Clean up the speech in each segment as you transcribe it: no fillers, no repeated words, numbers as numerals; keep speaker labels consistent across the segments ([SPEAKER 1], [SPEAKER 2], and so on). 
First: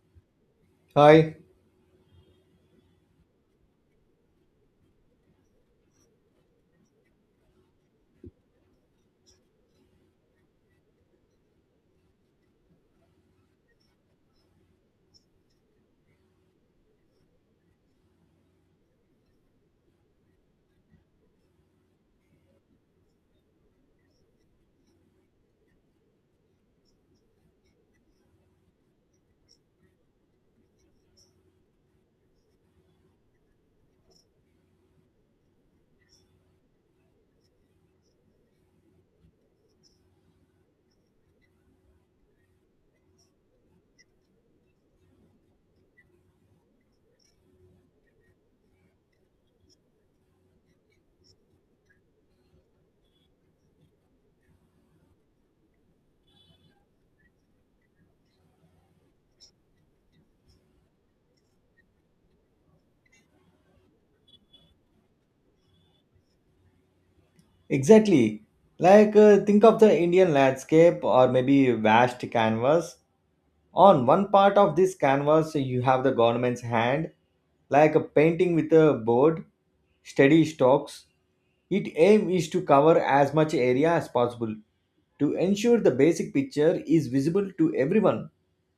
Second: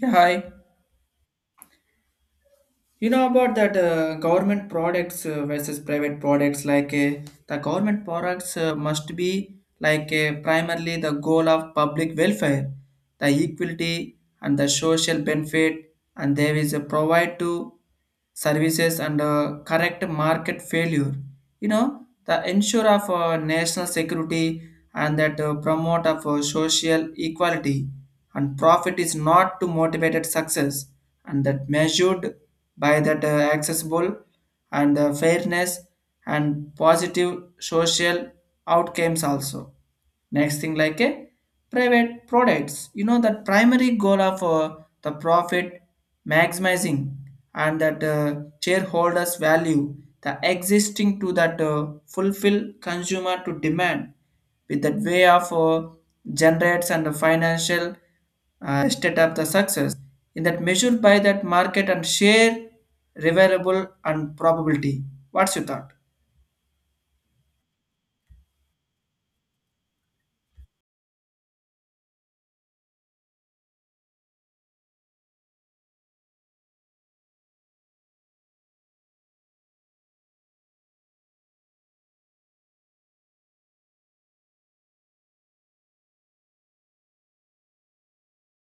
[SPEAKER 1] Yeah, hi.
[SPEAKER 2] Hi,
[SPEAKER 1] You know about that government products versus private products. Like the government products must be like primarily the goal of public welfare, the equality and the social benefit, and there is a provide to services and correct market failure. You know the ensure of national security and that promote of social equality and profit is not to motivated success and that measured by that accessible and fairness and positive social outcomes also. Next thing like a private products, you know that primary goal of the profit maximizing and that shareholders value, the existing to that fulfill consumer to demand with that way of generates and the financial state of the success in that measured by that market and share reverable and probability. What's your thought?
[SPEAKER 2] exactly. Like, think of the Indian landscape or maybe vast canvas. On one part of this canvas, you have the government's hand, like a painting with a board, steady strokes. Its aim is to cover as much area as possible to ensure the basic picture is visible to everyone,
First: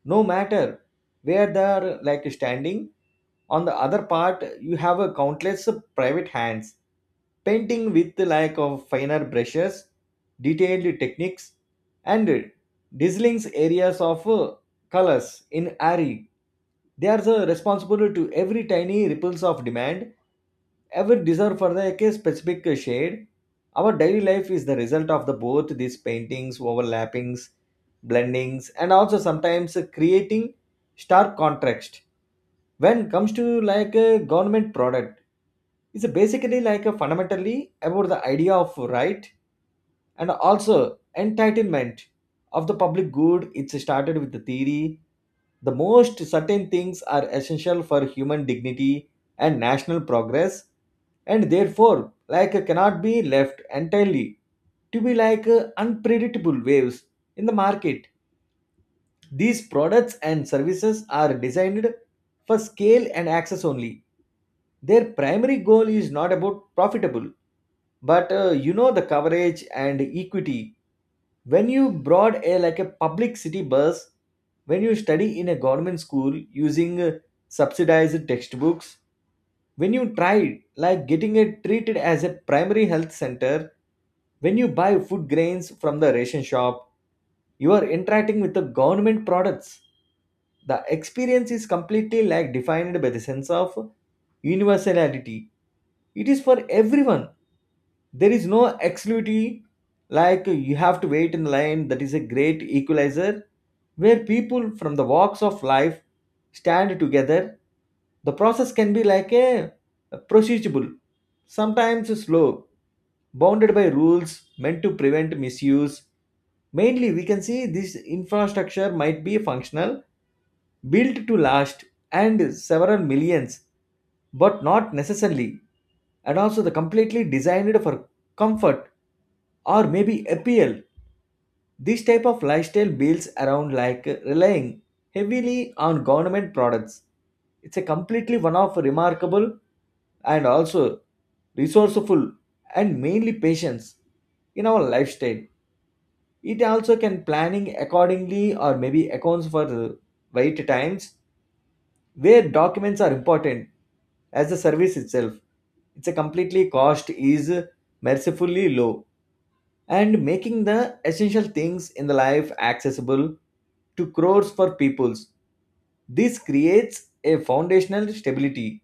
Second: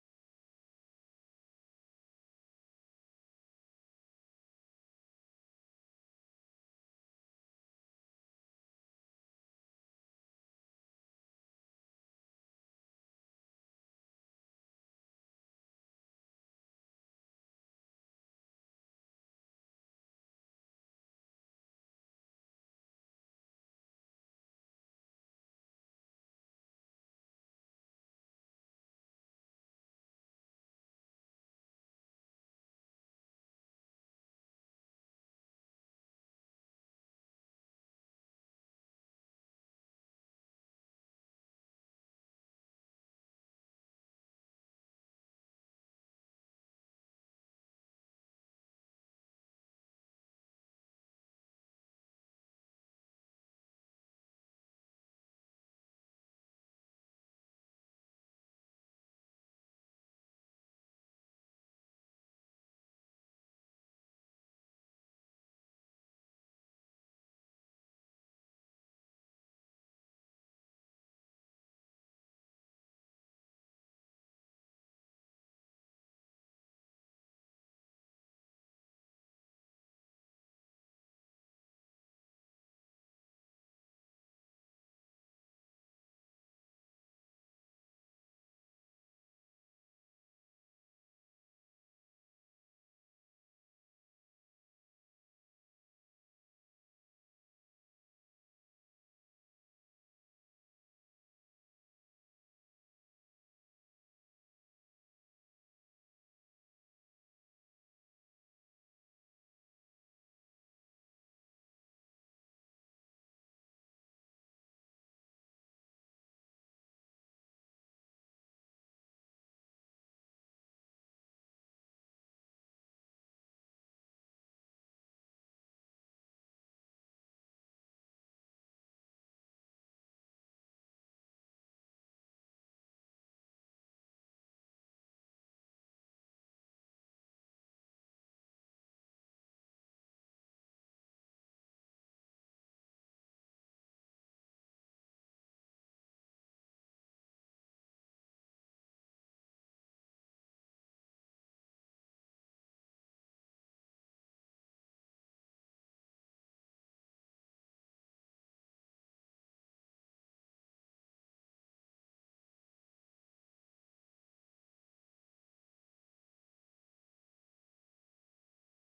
[SPEAKER 2] no matter where they are like standing. On the other part, you have a countless private hands painting with like of finer brushes, detailed techniques, and drizzling areas of colors in ARI. They are the responsible to every tiny ripples of demand, every desire for the like, a specific shade. Our daily life is the result of the both these paintings, overlappings, blendings, and also sometimes creating stark contrast. When comes to like a government product, it's basically like a fundamentally about the idea of right and also entitlement of the public good. It's started with the theory the most certain things are essential for human dignity and national progress, and therefore like cannot be left entirely to be like unpredictable waves in the market. These products and services are designed for scale and access only. Their primary goal is not about profitable, but you know the coverage and equity. When you broad a like a public city bus, when you study in a government school using subsidized textbooks, when you try like getting it treated as a primary health center, when you buy food grains from the ration shop, you are interacting with the government products. The experience is completely like defined by the sense of universality. It is for everyone. There is no exclusivity. Like, you have to wait in line. That is a great equalizer where people from the walks of life stand together. The process can be like a procedurable, sometimes slow, bounded by rules meant to prevent misuse. Mainly we can see this infrastructure might be functional, built to last and several millions, but not necessarily, and also the completely designed for comfort or maybe appeal. This type of lifestyle builds around like relying heavily on government products. It's a completely one of remarkable and also resourceful and mainly patience in our lifestyle. It also can planning accordingly or maybe accounts for the wait times where documents are important as the service itself. It's a completely cost is mercifully low and making the essential things in the life accessible to crores for peoples. This creates a foundational stability,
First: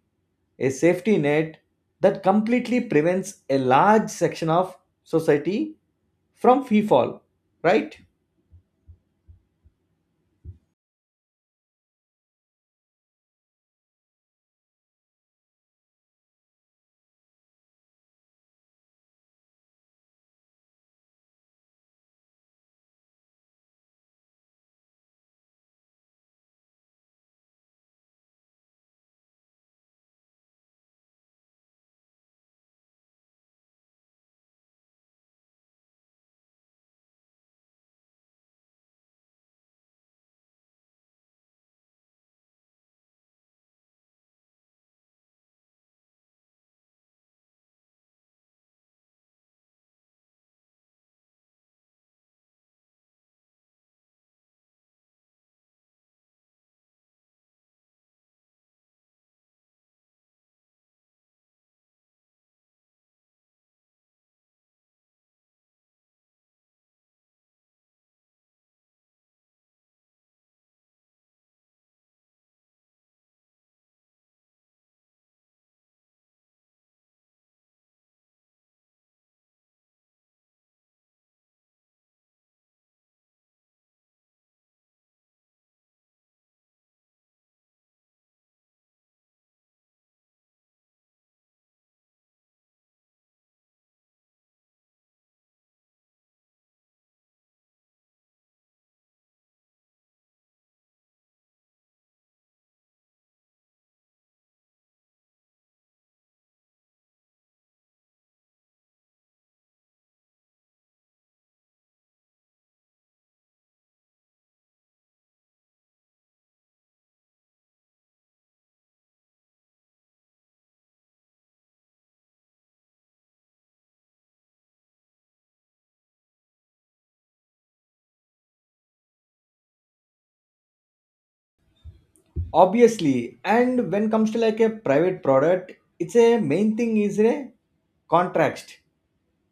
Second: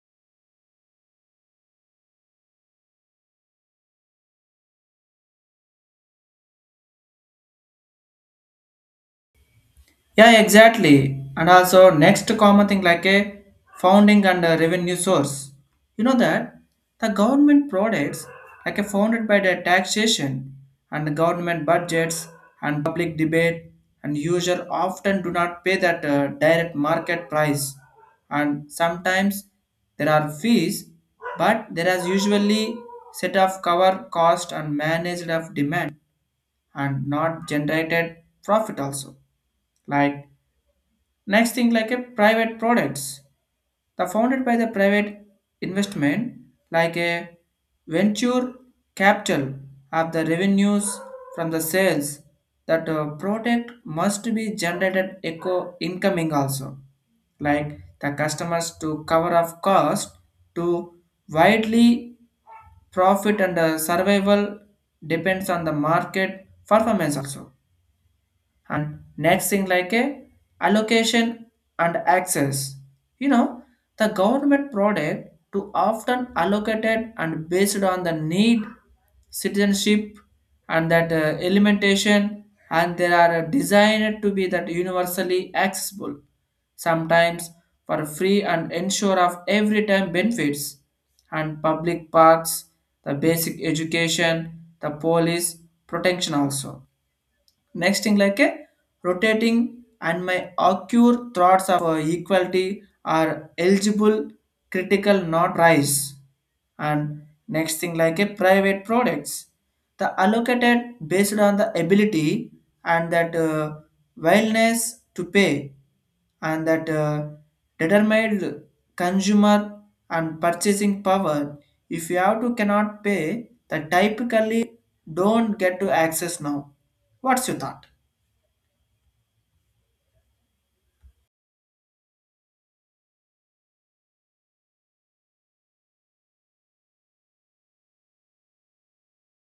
[SPEAKER 2] a safety net that completely prevents a large section of society from free fall, right?
[SPEAKER 1] Yeah, exactly. And also next common thing like a founding and a revenue source. You know that the government products like a founded by the taxation and the government budgets and public debate, and user often do not pay that direct market price, and sometimes there are fees, but there is usually set of cover cost and managed of demand and not generated profit also, like. Next thing like a private products, the founded by the private investment, like a venture capital of the revenues from the sales, that product must be generated eco incoming also, like the customers to cover off cost to widely profit and survival depends on the market performance also. And next thing like a allocation and access, you know, the government product to often allocated and based on the need, citizenship, and that elimination, and they are designed to be that universally accessible, sometimes for free, and ensure of every time benefits and public parks, the basic education, the police protection also. Next thing like a rotating and my occur thoughts of equality are eligible critical not rise. And next thing like a private products. The allocated based on the ability and that willingness to pay and that determined consumer and purchasing power. If you have to cannot pay, the typically don't get to access now. What's your thought?
[SPEAKER 2] Obviously, and when comes to like a private product, it's a main thing is a contract.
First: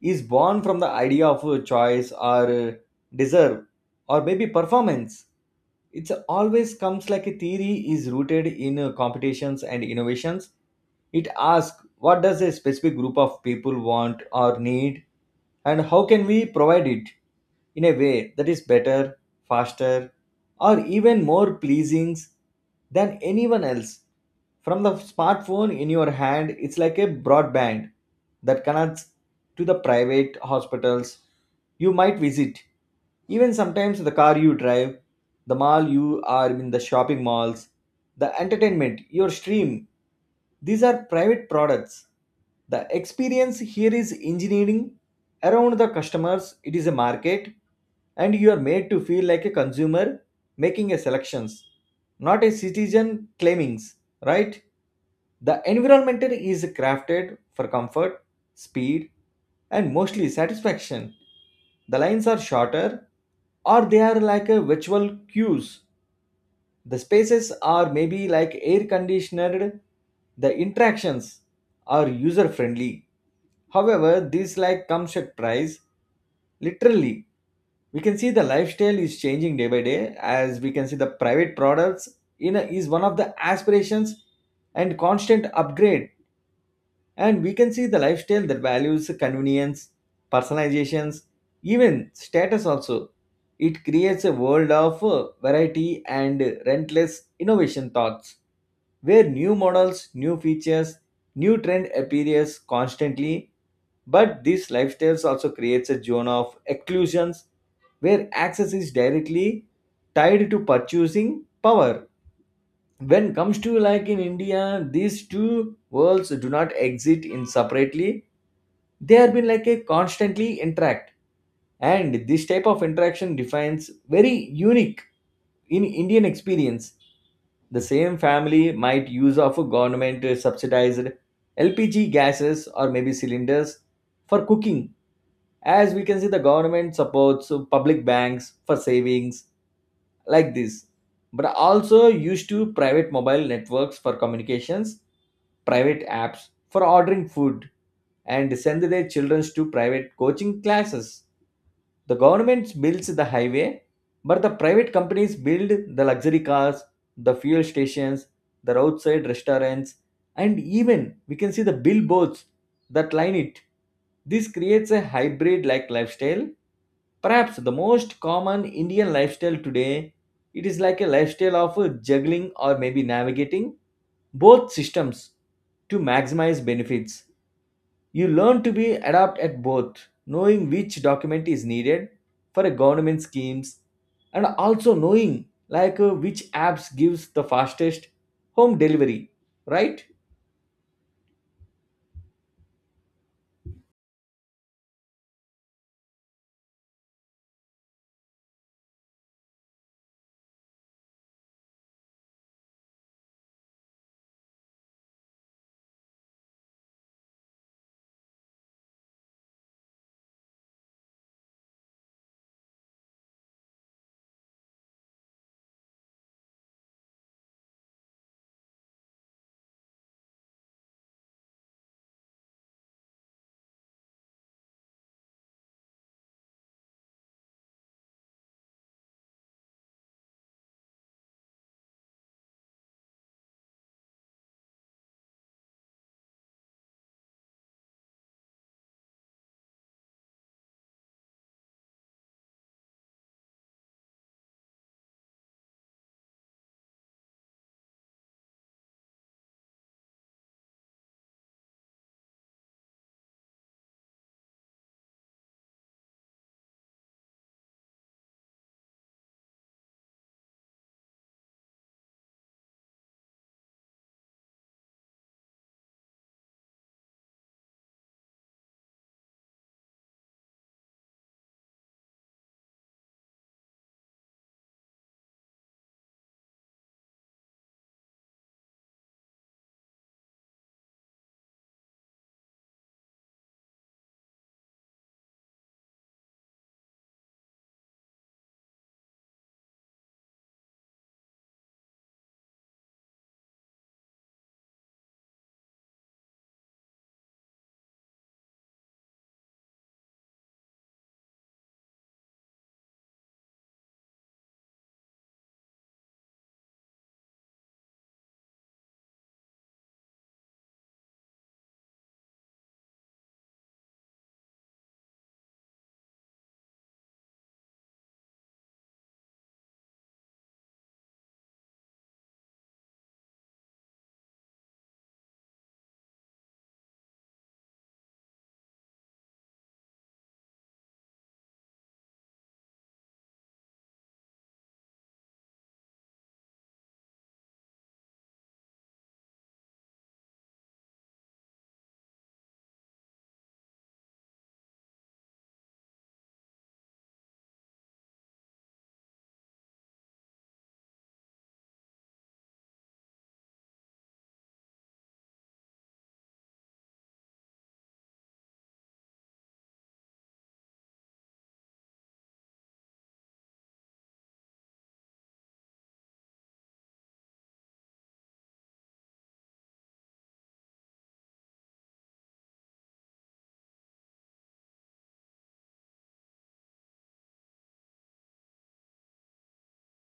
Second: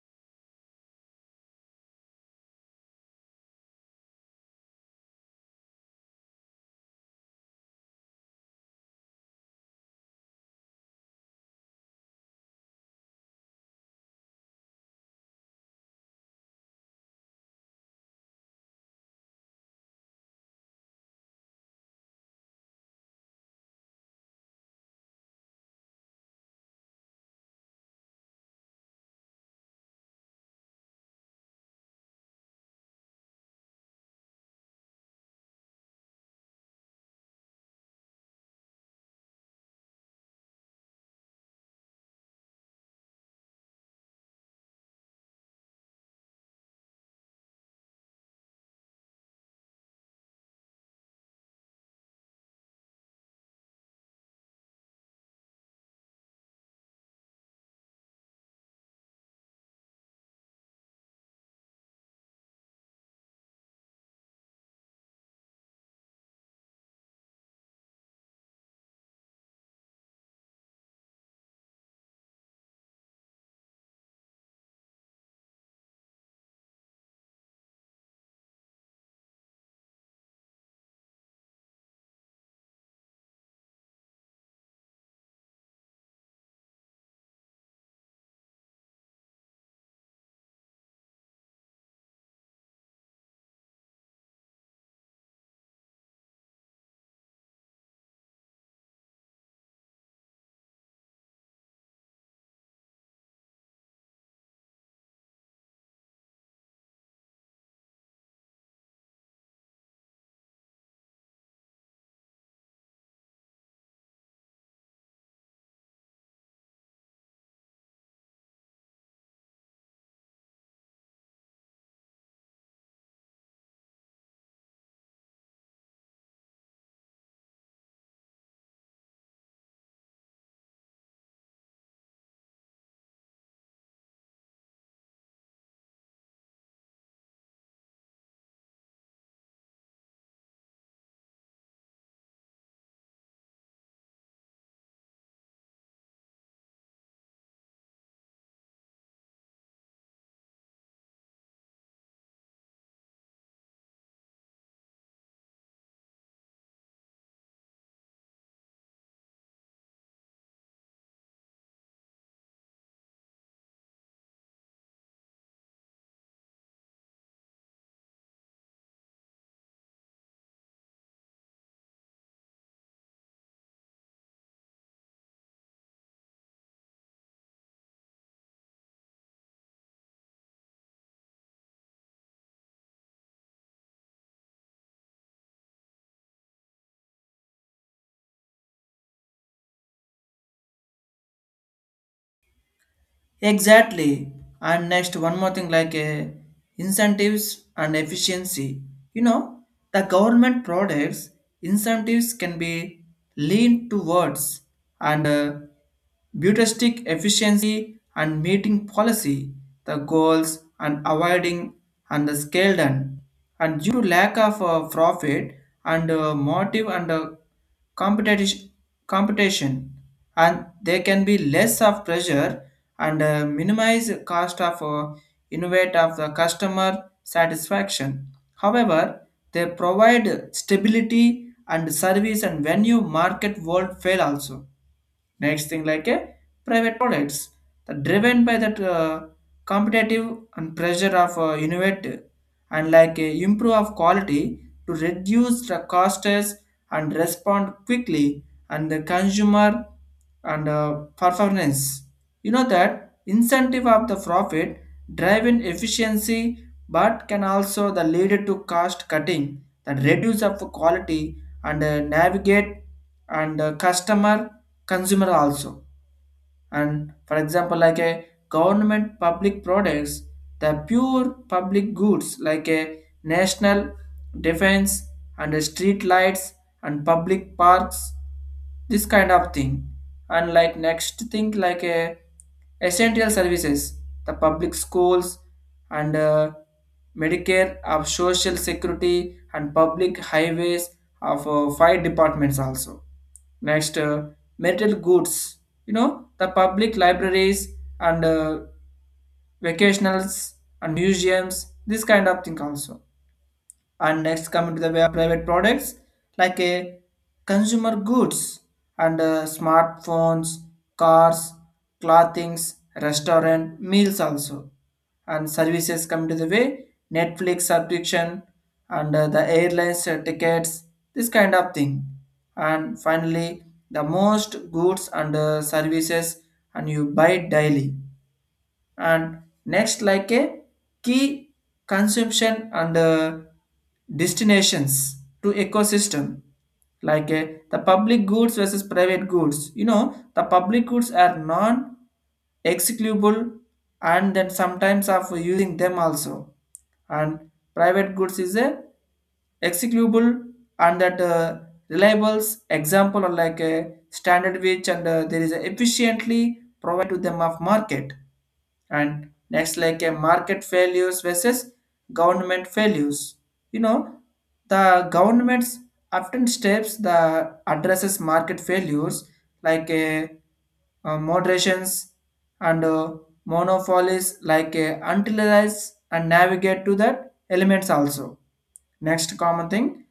[SPEAKER 2] Is born from the idea of a choice or deserve or maybe performance. It's always comes like a theory is rooted in competitions and innovations. It asks what does a specific group of people want or need, and how can we provide it in a way that is better, faster, or even more pleasing than anyone else. From the smartphone in your hand it's like a broadband that connects to the private hospitals you might visit, even sometimes the car you drive, the mall you are in, the shopping malls, the entertainment, your stream. These are private products. The experience here is engineering around the customers, it is a market, and you are made to feel like a consumer making a selections, not a citizen claimings, right? The environment is crafted for comfort, speed, and mostly satisfaction. The lines are shorter, or they are like a virtual cues. The spaces are maybe like air conditioned. The interactions are user friendly. However, this like comes at price. Literally, we can see the lifestyle is changing day by day. As we can see, the private products is one of the aspirations and constant upgrade, and we can see the lifestyle that values convenience, personalizations, even status also. It creates a world of variety and relentless innovation thoughts where new models, new features, new trend appears constantly, but these lifestyles also creates a zone of exclusions where access is directly tied to purchasing power. When comes to like in India, these two worlds do not exist in separately. They have been like a constantly interact, and this type of interaction defines very unique in Indian experience. The same family might use of a government subsidized LPG gases or maybe cylinders for cooking, as we can see the government supports public banks for savings like this, but also used to private mobile networks for communications, private apps for ordering food, and send their children to private coaching classes. The government builds the highway, but the private companies build the luxury cars, the fuel stations, the roadside restaurants, and even we can see the billboards that line it. This creates a hybrid like lifestyle. Perhaps the most common Indian lifestyle today, it is like a lifestyle of juggling or maybe navigating both systems to maximize benefits. You learn to be adept at both, knowing which document is needed for a government schemes, and also knowing like which apps gives the fastest home delivery, right?
[SPEAKER 1] Exactly. And next, one more thing like incentives and efficiency. You know, the government products incentives can be leaned towards and bureaucratic efficiency and meeting policy, the goals, and avoiding and the scale done. And due to lack of profit and motive and competition, competition and there can be less of pressure and minimize cost of innovate of the customer satisfaction. However, they provide stability and service, and when you market world fail also. Next thing like a private products that driven by that competitive and pressure of innovate and like improve of quality to reduce the costs and respond quickly and the consumer and performance. You know that incentive of the profit driving efficiency, but can also the lead to cost cutting that reduce of quality and navigate and customer consumer also. And for example like a government public products, the pure public goods like a national defense and street lights and public parks, this kind of thing. And like next thing like a essential services, the public schools and medicare of social security and public highways of five departments also. Next, metal goods. You know, the public libraries and vacationals and museums, this kind of thing also. And next coming to the way of private products like a consumer goods and smartphones, cars, clothings, restaurant meals also. And services come to the way, Netflix subscription and the airlines tickets, this kind of thing. And finally, the most goods and services and you buy daily. And next like a key consumption and destinations to ecosystem, like the public goods versus private goods. You know the public goods are non executable and then sometimes of using them also. And private goods is a executable and that reliables example are like a standard which and there is a efficiently provide to them of market. And next like a market failures versus government failures. You know the governments often steps the addresses market failures, like a, moderations and monopolies, like a utilized and navigate to that elements also. Next common thing,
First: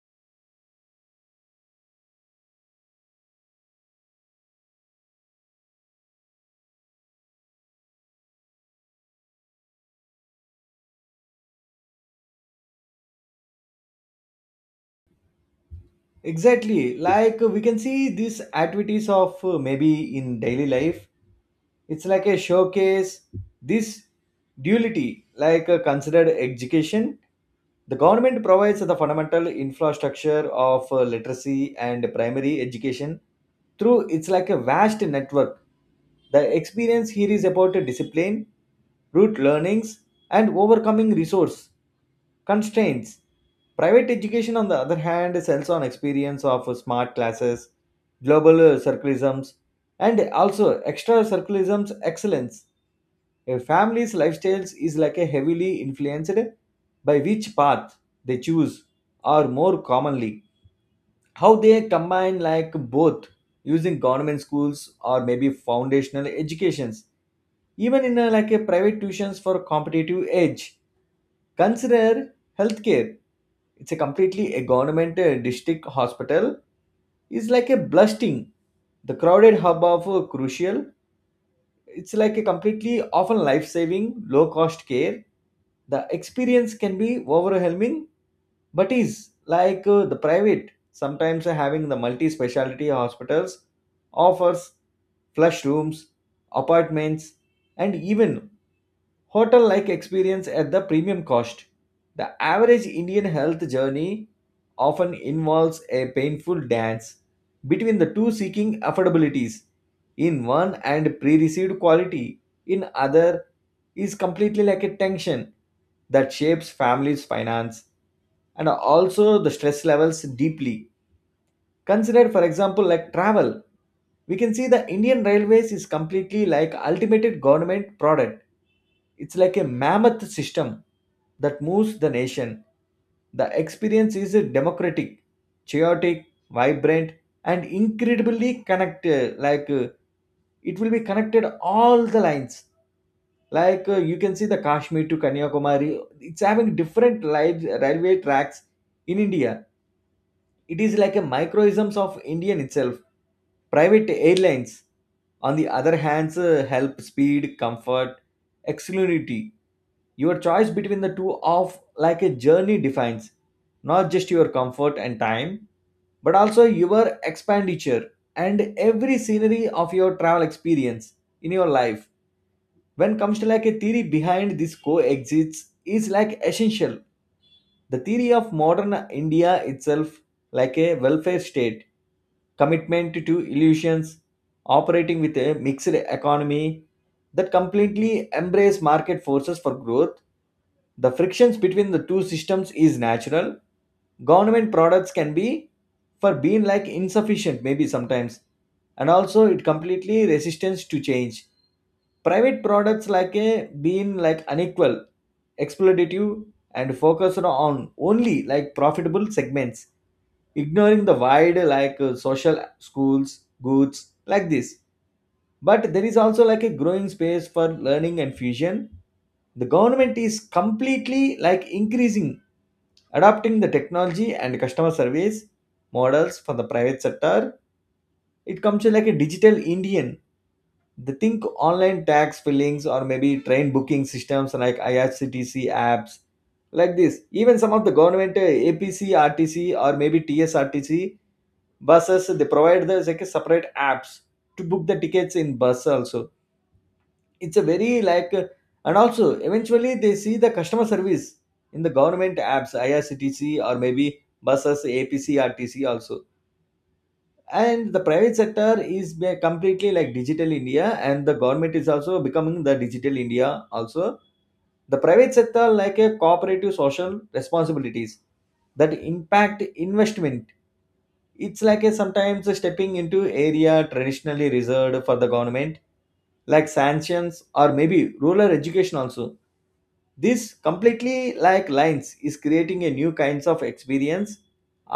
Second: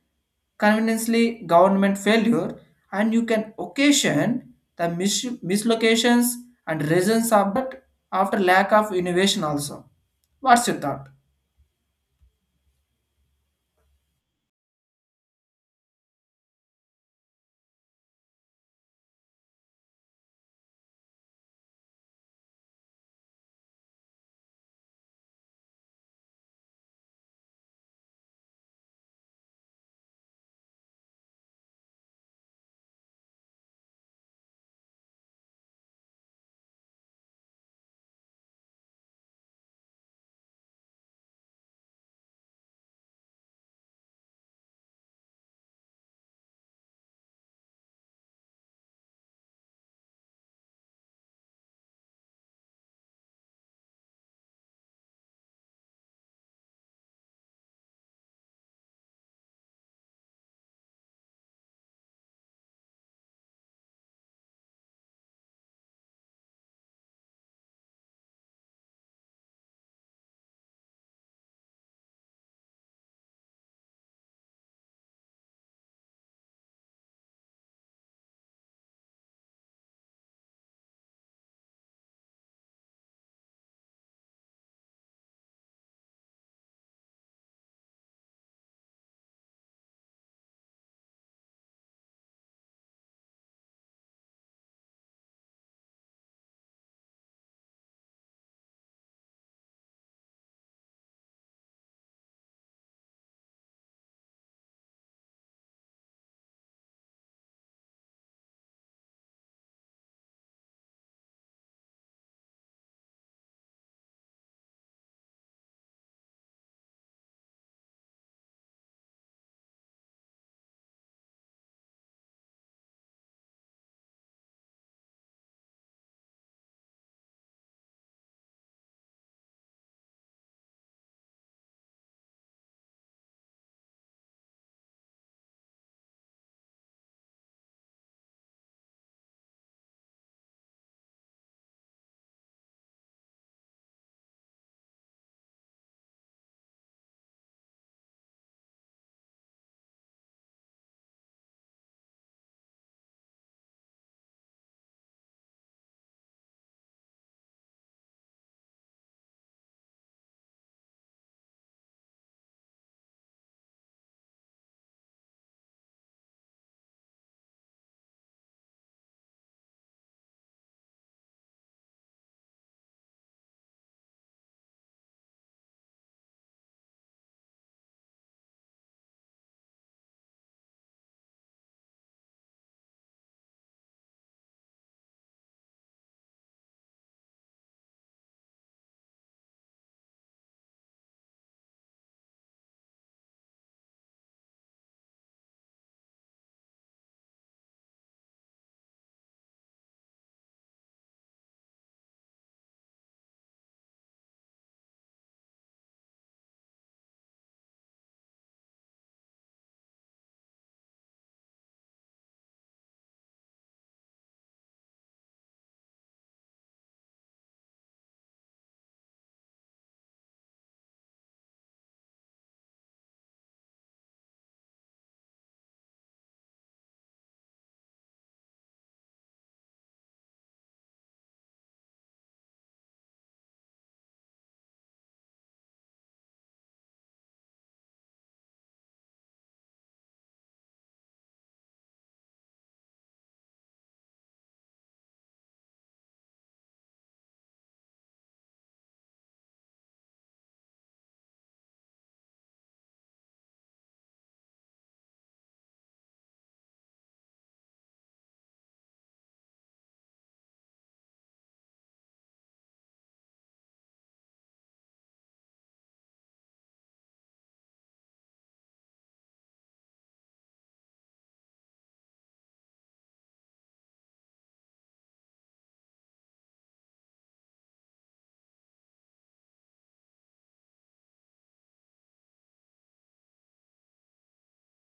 [SPEAKER 1] conveniently government failure, and you can occasion the mislocations and reasons of that after lack of innovation also. What's your thought?
[SPEAKER 2] Exactly. Like we can see these activities of maybe in daily life. It's like a showcase. This duality, like considered education. The government provides the fundamental infrastructure of literacy and primary education through it's like a vast network. The experience here is about discipline, root learnings, and overcoming resource constraints. Private education, on the other hand, sells on experience of smart classes, global circulisms, and also extra circulisms excellence. A family's lifestyle is like a heavily influenced by which path they choose, or more commonly how they combine like both, using government schools or maybe foundational educations, even in a, like a private tuitions for competitive edge. Consider healthcare. It's a completely a government district hospital is like a blasting the crowded hub of crucial. It's like a completely often life saving, low cost care. The experience can be overwhelming, but is like the private. Sometimes having the multi specialty hospitals offers flush rooms, apartments, and even hotel like experience at the premium cost. The average Indian health journey often involves a painful dance between the two, seeking affordabilities in one and pre-received quality in other. Is completely like a tension that shapes families finance and also the stress levels deeply. Consider, for example, like travel. We can see the Indian Railways is completely like ultimate government product. It's like a mammoth system that moves the nation. The experience is democratic, chaotic, vibrant, and incredibly connected. Like it will be connected all the lines. Like you can see the Kashmir to Kanyakumari. It's having different live railway tracks in India. It is like a microisms of Indian itself. Private airlines, on the other hand, help speed, comfort, exclusivity. Your choice between the two of like a journey defines not just your comfort and time, but also your expenditure and every scenery of your travel experience in your life. When comes to like a theory behind this coexists is like essential, the theory of modern India itself, like a welfare state, commitment to illusions, operating with a mixed economy that completely embrace market forces for growth. The frictions between the two systems is natural. Government products can be for being like insufficient maybe sometimes, and also it completely resistance to change. Private products like a being like unequal, exploitative, and focused on only like profitable segments, ignoring the wide like social schools, goods like this. But there is also like a growing space for learning and fusion. The government is completely like increasing adopting the technology and customer service models for the private sector. It comes to like a digital Indian, they think online tax fillings or maybe train booking systems like IRCTC apps like this. Even some of the government APC, or maybe TSRTC buses, they provide the like a separate apps to book the tickets in bus also. It's a very like And also eventually they see the customer service in the government apps, IRCTC or maybe buses, APCRTC also. And the private sector is completely like digital india, and the government is also becoming the digital india also. The private sector, like a cooperative social responsibilities, that impact investment, it's like a sometimes stepping into area traditionally reserved for the government, like sanctions or maybe rural education also. This completely like lines is creating a new kinds of experience.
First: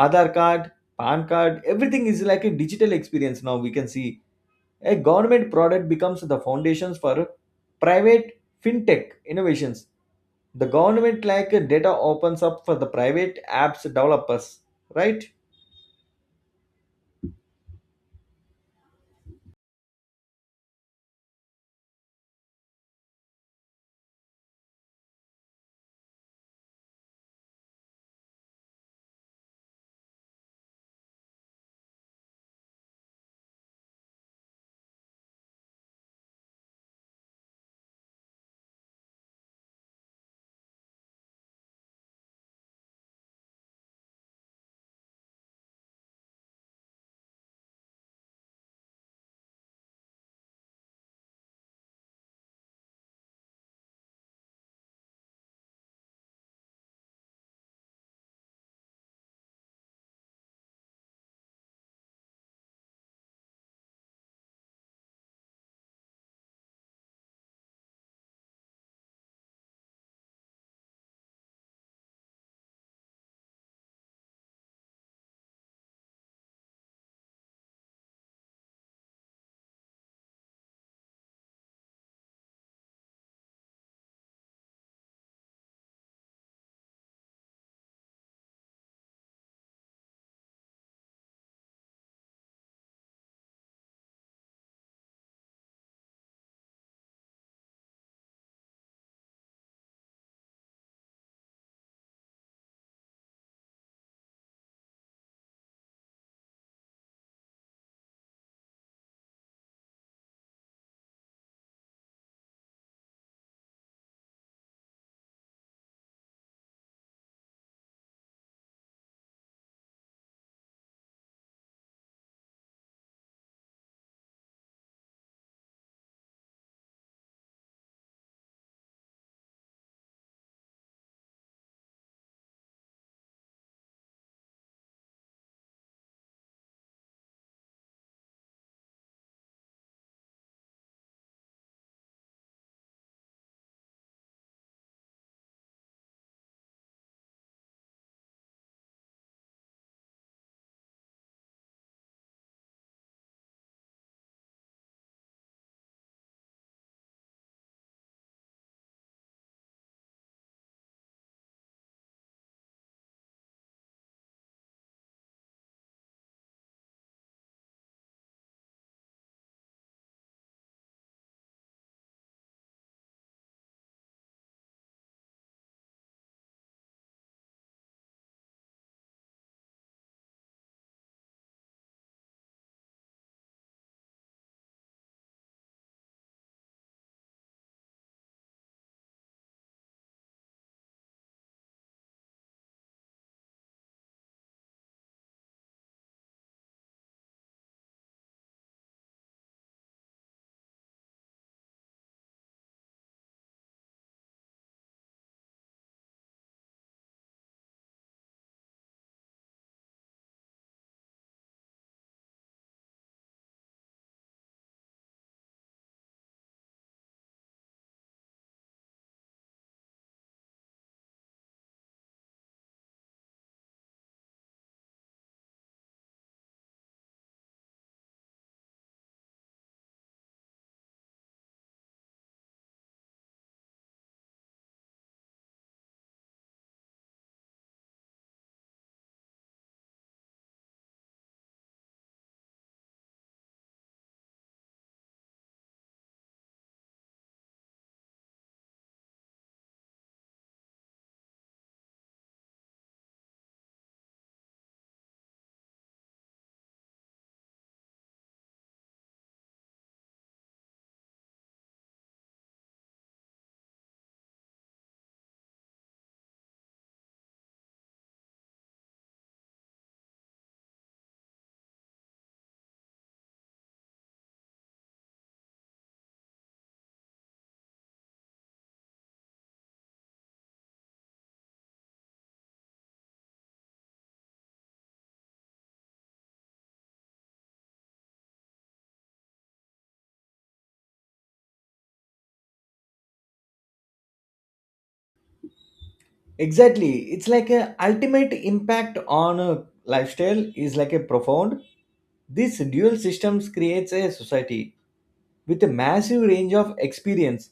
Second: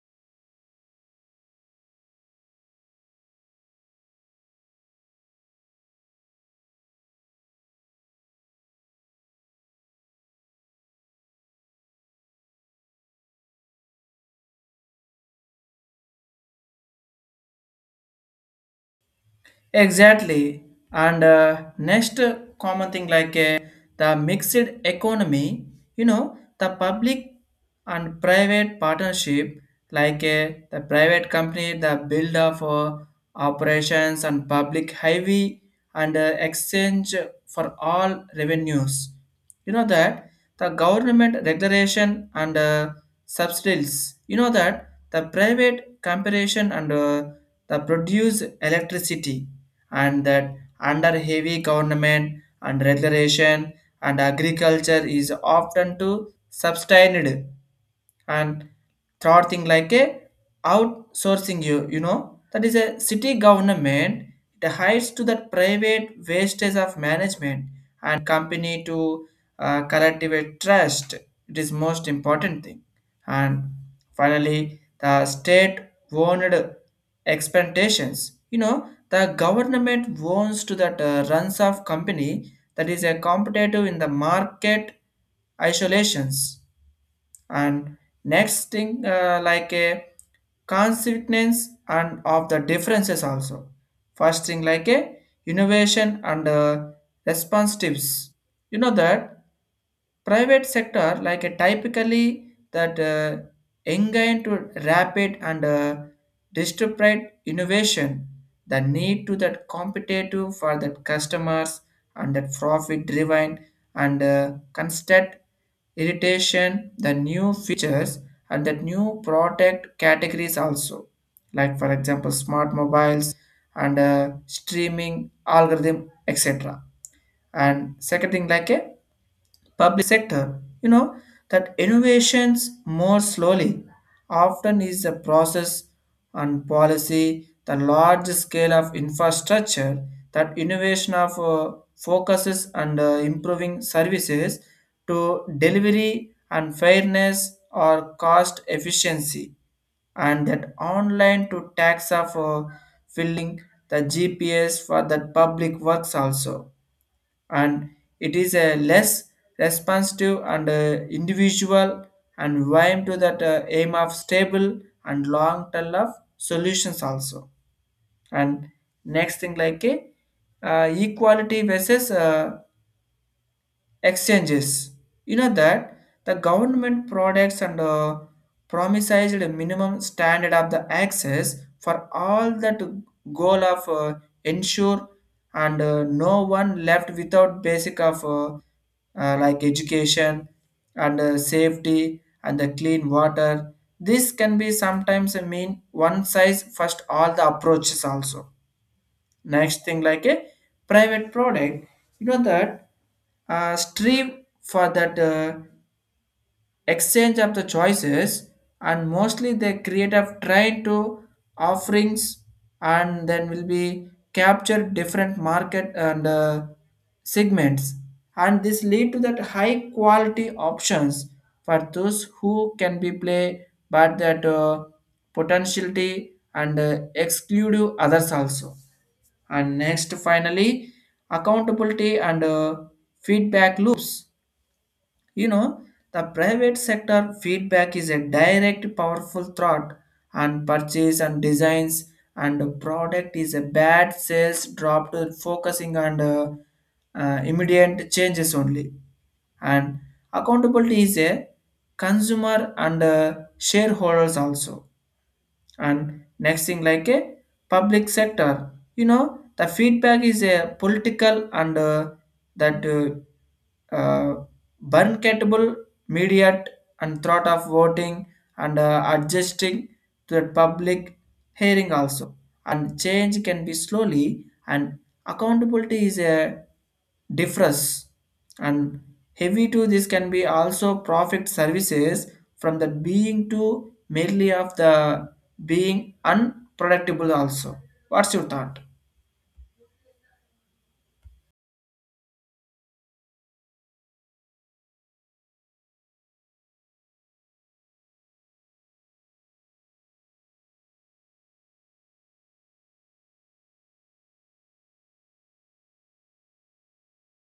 [SPEAKER 2] Aadhar card, pan card, everything is like a digital experience now. We can see a government product becomes the foundations for private fintech innovations. The government like data opens up for the private apps developers, right?
[SPEAKER 1] Exactly. And next common thing like the mixed economy. You know, the public and private partnership, like the private company, the build of operations and public highway and exchange for all revenues. You know that the government regulation and subsidies. You know that the private comparison and the produce electricity and that under heavy government and regulation and agriculture is often to sustained. And third thing like a outsourcing, you know that is a city government, it hides to that private wastage of management and company to collective trust, it is most important thing. And finally the state owned expectations, you know the government owns to that runs of company that is a competitive in the market isolations. And next thing like a consequence and of the differences also. First thing like a innovation and response. You know that private sector like a typically that engage to rapid and disruptive innovation, the need to that competitive for that customers and that profit driven and constant irritation the new features and that new product categories also, like for example smart mobiles and streaming algorithm, etc. And second thing like a public sector, you know, that innovations more slowly, often is a process and policy, the large scale of infrastructure, that innovation of focuses and improving services to delivery and fairness or cost efficiency and that online to tax of filling the GPS for that public works also. And it is a less responsive and individual and aim to that aim of stable and long term of solutions also. And next thing like a equality versus exchanges. You know that the government products and promises a minimum standard of the access for all, that goal of ensure and no one left without basic of like education and safety and the clean water. This can be sometimes a mean one size first all the approaches also. Next thing like a private product. You know that strive for that exchange of the choices and mostly the creative try to offerings and then will be capture different market and segments, and this lead to that high quality options for those who can be play but that potentiality and exclude others also. And next, finally, accountability and feedback loops. You know, the private sector feedback is a direct powerful thought and purchase and designs and product is a bad sales dropped, focusing on immediate changes only. And accountability is a consumer and shareholders also. And next thing like a public sector, you know the feedback is a political and that burn media and thought of voting and adjusting to the public hearing also. And change can be slowly, and accountability is a difference. And heavy to this can be also profit services from the being to merely of the being unproductible also. What's your thought?
[SPEAKER 2] Exactly, it's like a ultimate impact on a lifestyle is like a profound. This dual systems creates a society with a massive range of experience.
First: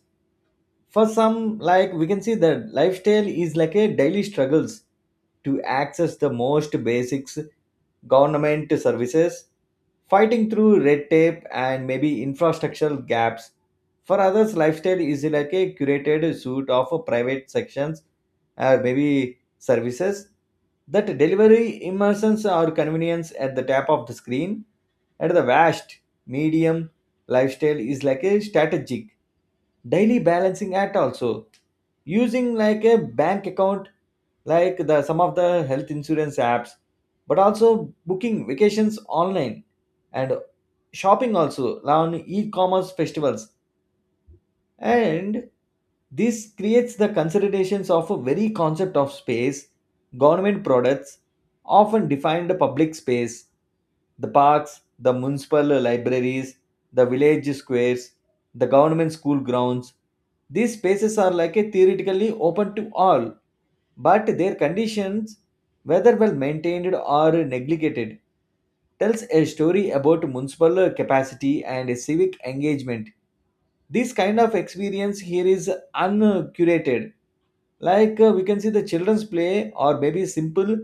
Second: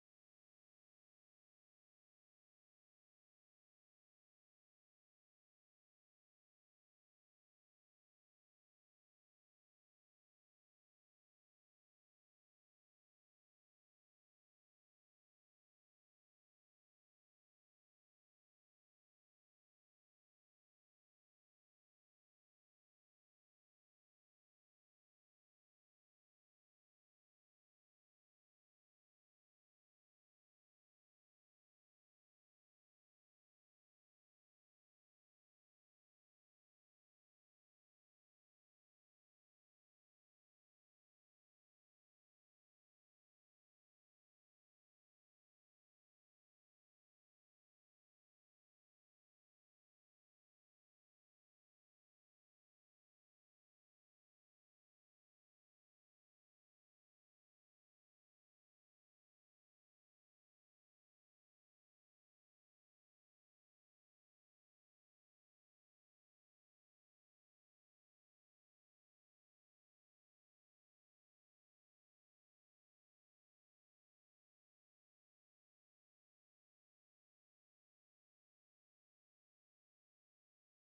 [SPEAKER 2] For some, like we can see that lifestyle is like a daily struggles to access the most basics government services, fighting through red tape and maybe infrastructural gaps. For others, lifestyle is like a curated suite of private sections or maybe services that delivery immersions or convenience at the tap of the screen. At the vast medium, lifestyle is like a strategic daily balancing act also, using like a bank account, like the some of the health insurance apps, but also booking vacations online, and shopping also on e-commerce festivals. And this creates the considerations of a very concept of space. Government products often define the public space, the parks, the municipal libraries, the village squares, the government school grounds. These spaces are like a theoretically open to all, but their conditions, whether well maintained or neglected, tells a story about municipal capacity and civic engagement. This kind of experience here is uncurated. We can see the children's play or maybe simple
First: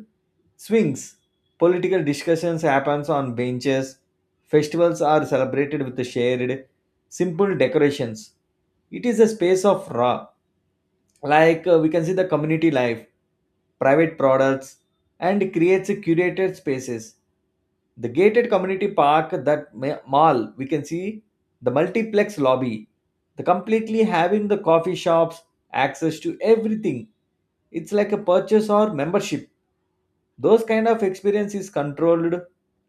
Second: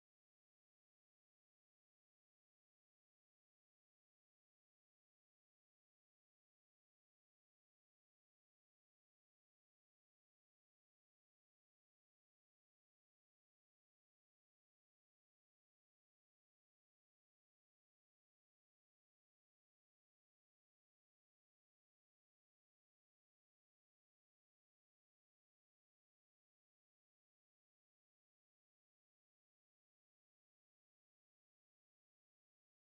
[SPEAKER 2] swings. Political discussions happens on benches. Festivals are celebrated with the shared, simple decorations. It is a space of raw, we can see the community life. Private products and creates a curated spaces, the gated community park, that mall we can see, the multiplex lobby, the completely having the coffee shops, access to everything, it's like a purchase or membership. Those kind of experience is controlled,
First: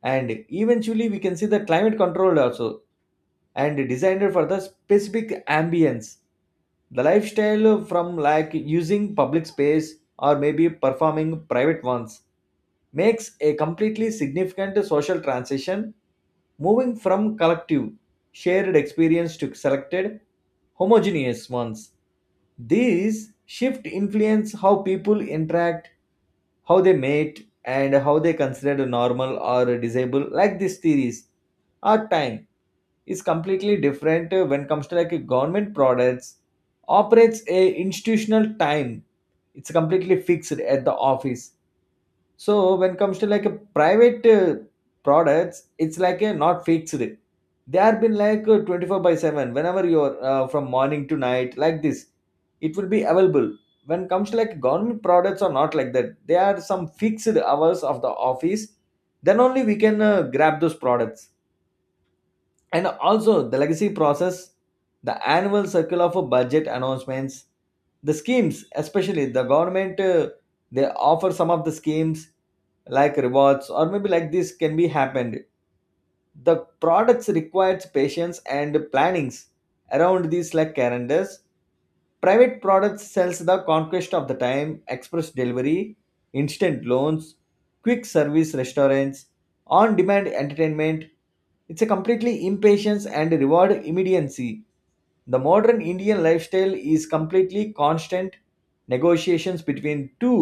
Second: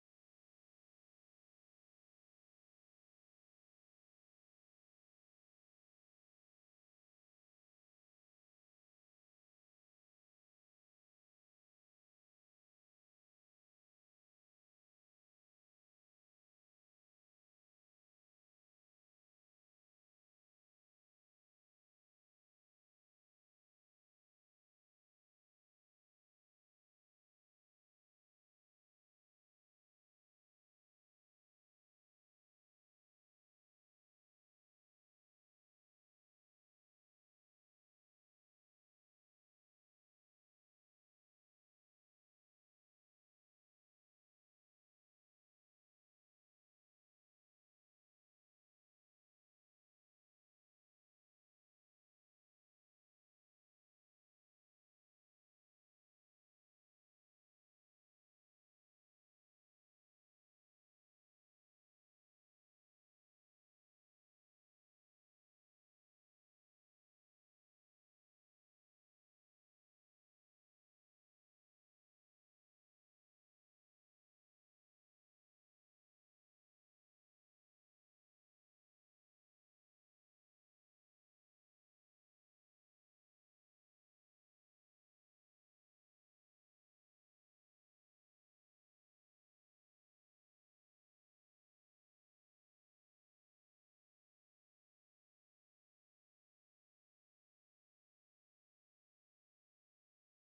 [SPEAKER 2] and eventually we can see the climate controlled also, and designed for the specific ambience. The lifestyle from like using public space or maybe performing private ones makes a completely significant social transition, moving from collective, shared experience to selected, homogeneous ones. These shift influence how people interact, how they mate, and how they consider normal or disabled, like these theories. Our time is completely different when comes to like a government products, operates a institutional time, it's completely fixed at the office. So when it comes to like a private products, it's like a not fixed, they have been like 24 by 7, whenever you're from morning to night like this, it will be available. When it comes to like government products are not like that. There are some fixed hours of the office, then only we can grab those products. And also the legacy process, the annual circular for budget announcements, the schemes, especially the government they offer some of the schemes like rewards or maybe like this can be happened. The products requires patience and plannings around these like calendars. Private products sells the conquest of the time: express delivery, instant loans, quick service restaurants, on demand entertainment. It's a completely impatience and reward immediacy. The modern indian lifestyle is completely constant negotiations between two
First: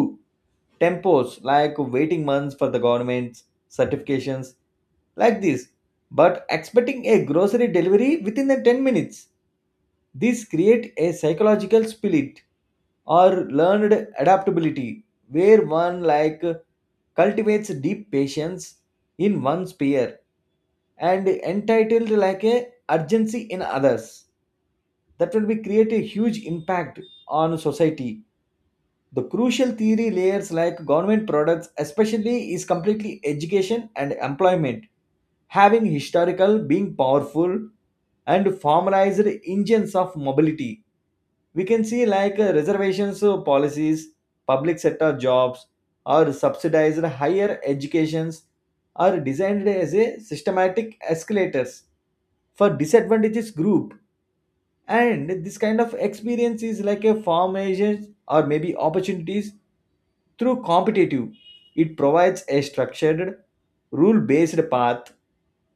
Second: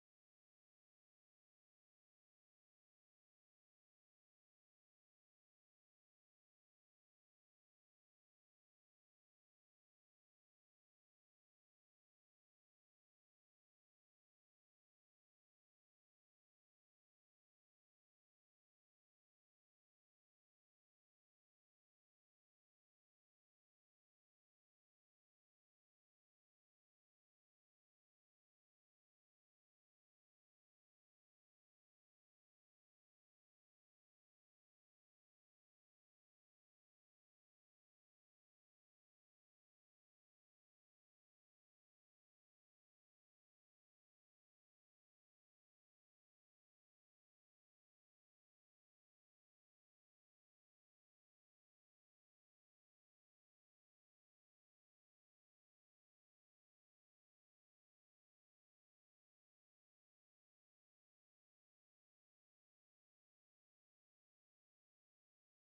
[SPEAKER 2] tempos, like waiting months for the government's certifications like this, but expecting a grocery delivery within the 10 minutes. These create a psychological split or learned adaptability, where one like cultivates deep patience in one sphere, and entitled like a urgency in others. That will be create a huge impact on society. The crucial theory layers like government products, especially, is completely education and employment, having historical, being powerful, and formalized engines of mobility. We can see like reservations policies, public sector jobs, or subsidized higher educations are designed as a systematic escalators for disadvantages group. And this kind of experience is like a farm or maybe opportunities through competitive, it provides a structured, rule based path.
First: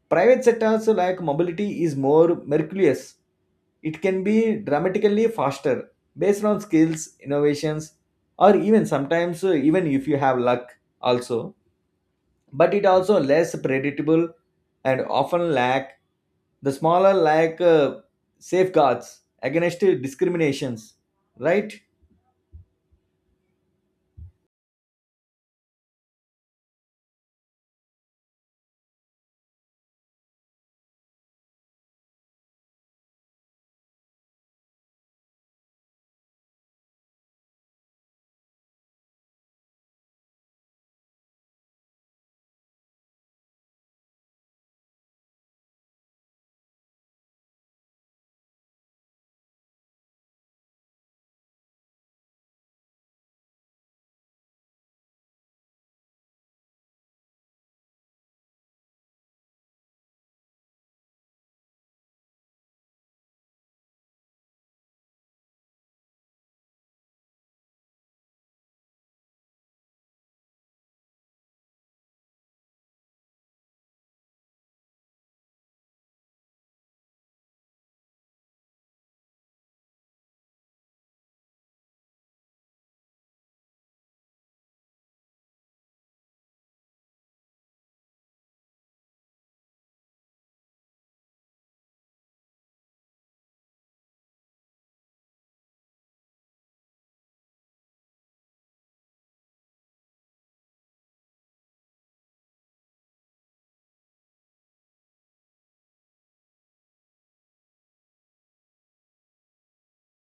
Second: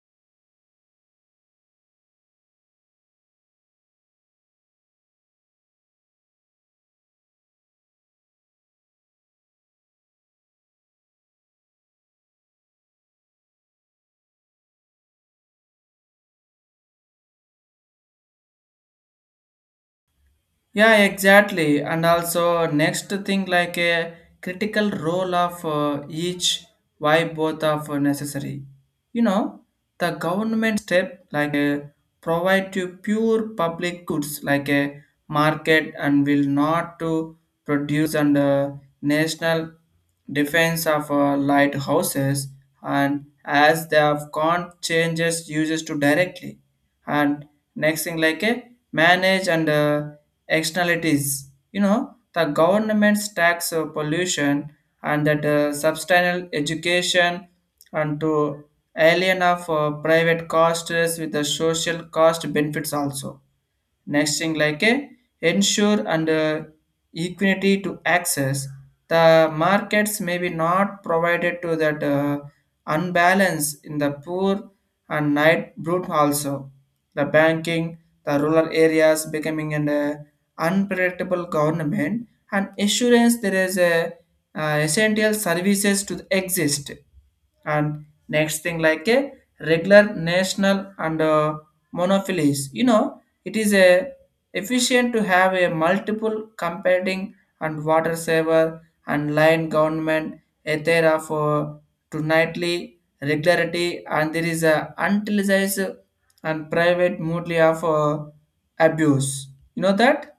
[SPEAKER 2] Private sectors like mobility is more mercurious. It can be dramatically faster based on skills, innovations, or even sometimes, even if you have luck, also. But it also less predictable and often lack the smaller safeguards against discriminations,
[SPEAKER 1] Yeah,
[SPEAKER 2] right?
[SPEAKER 1] exactly. And also, next thing like a critical role of each, why both of are necessary. You know, the government step like a provide to pure public goods like a market and will not to produce and national defense of lighthouses and as they have gone changes uses to directly. And next thing like a manage and externalities. You know the government's tax pollution and that substantial education and to alien of private costs with the social cost benefits also. Next thing like a ensure and equity to access. The markets may be not provided to that unbalance in the poor and night brute also, the banking, the rural areas becoming an unpredictable government and assurance there is a essential services to exist. And next thing like a regular national and monopolies. You know it is a efficient to have a multiple competing and water saver and line government a there of to nightly regularity and there is a utilized and private mode of abuse. You know that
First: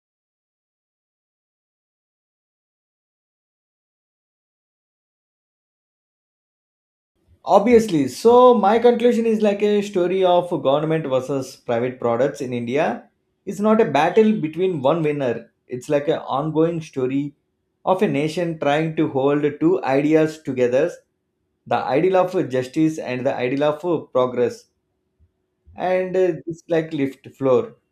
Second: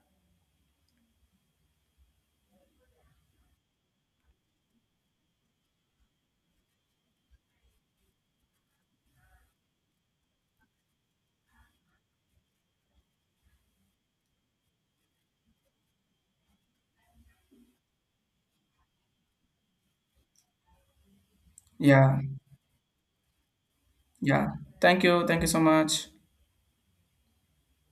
[SPEAKER 2] Obviously, so my conclusion is like a story of government versus private products in India. It's not a battle between one winner. It's like an ongoing story of a nation trying to hold two ideas together, the ideal
[SPEAKER 1] yeah,
[SPEAKER 2] of justice and the ideal of
[SPEAKER 1] yeah,
[SPEAKER 2] progress.
[SPEAKER 1] thank you, thank you so much.
[SPEAKER 2] And it's like lift floor.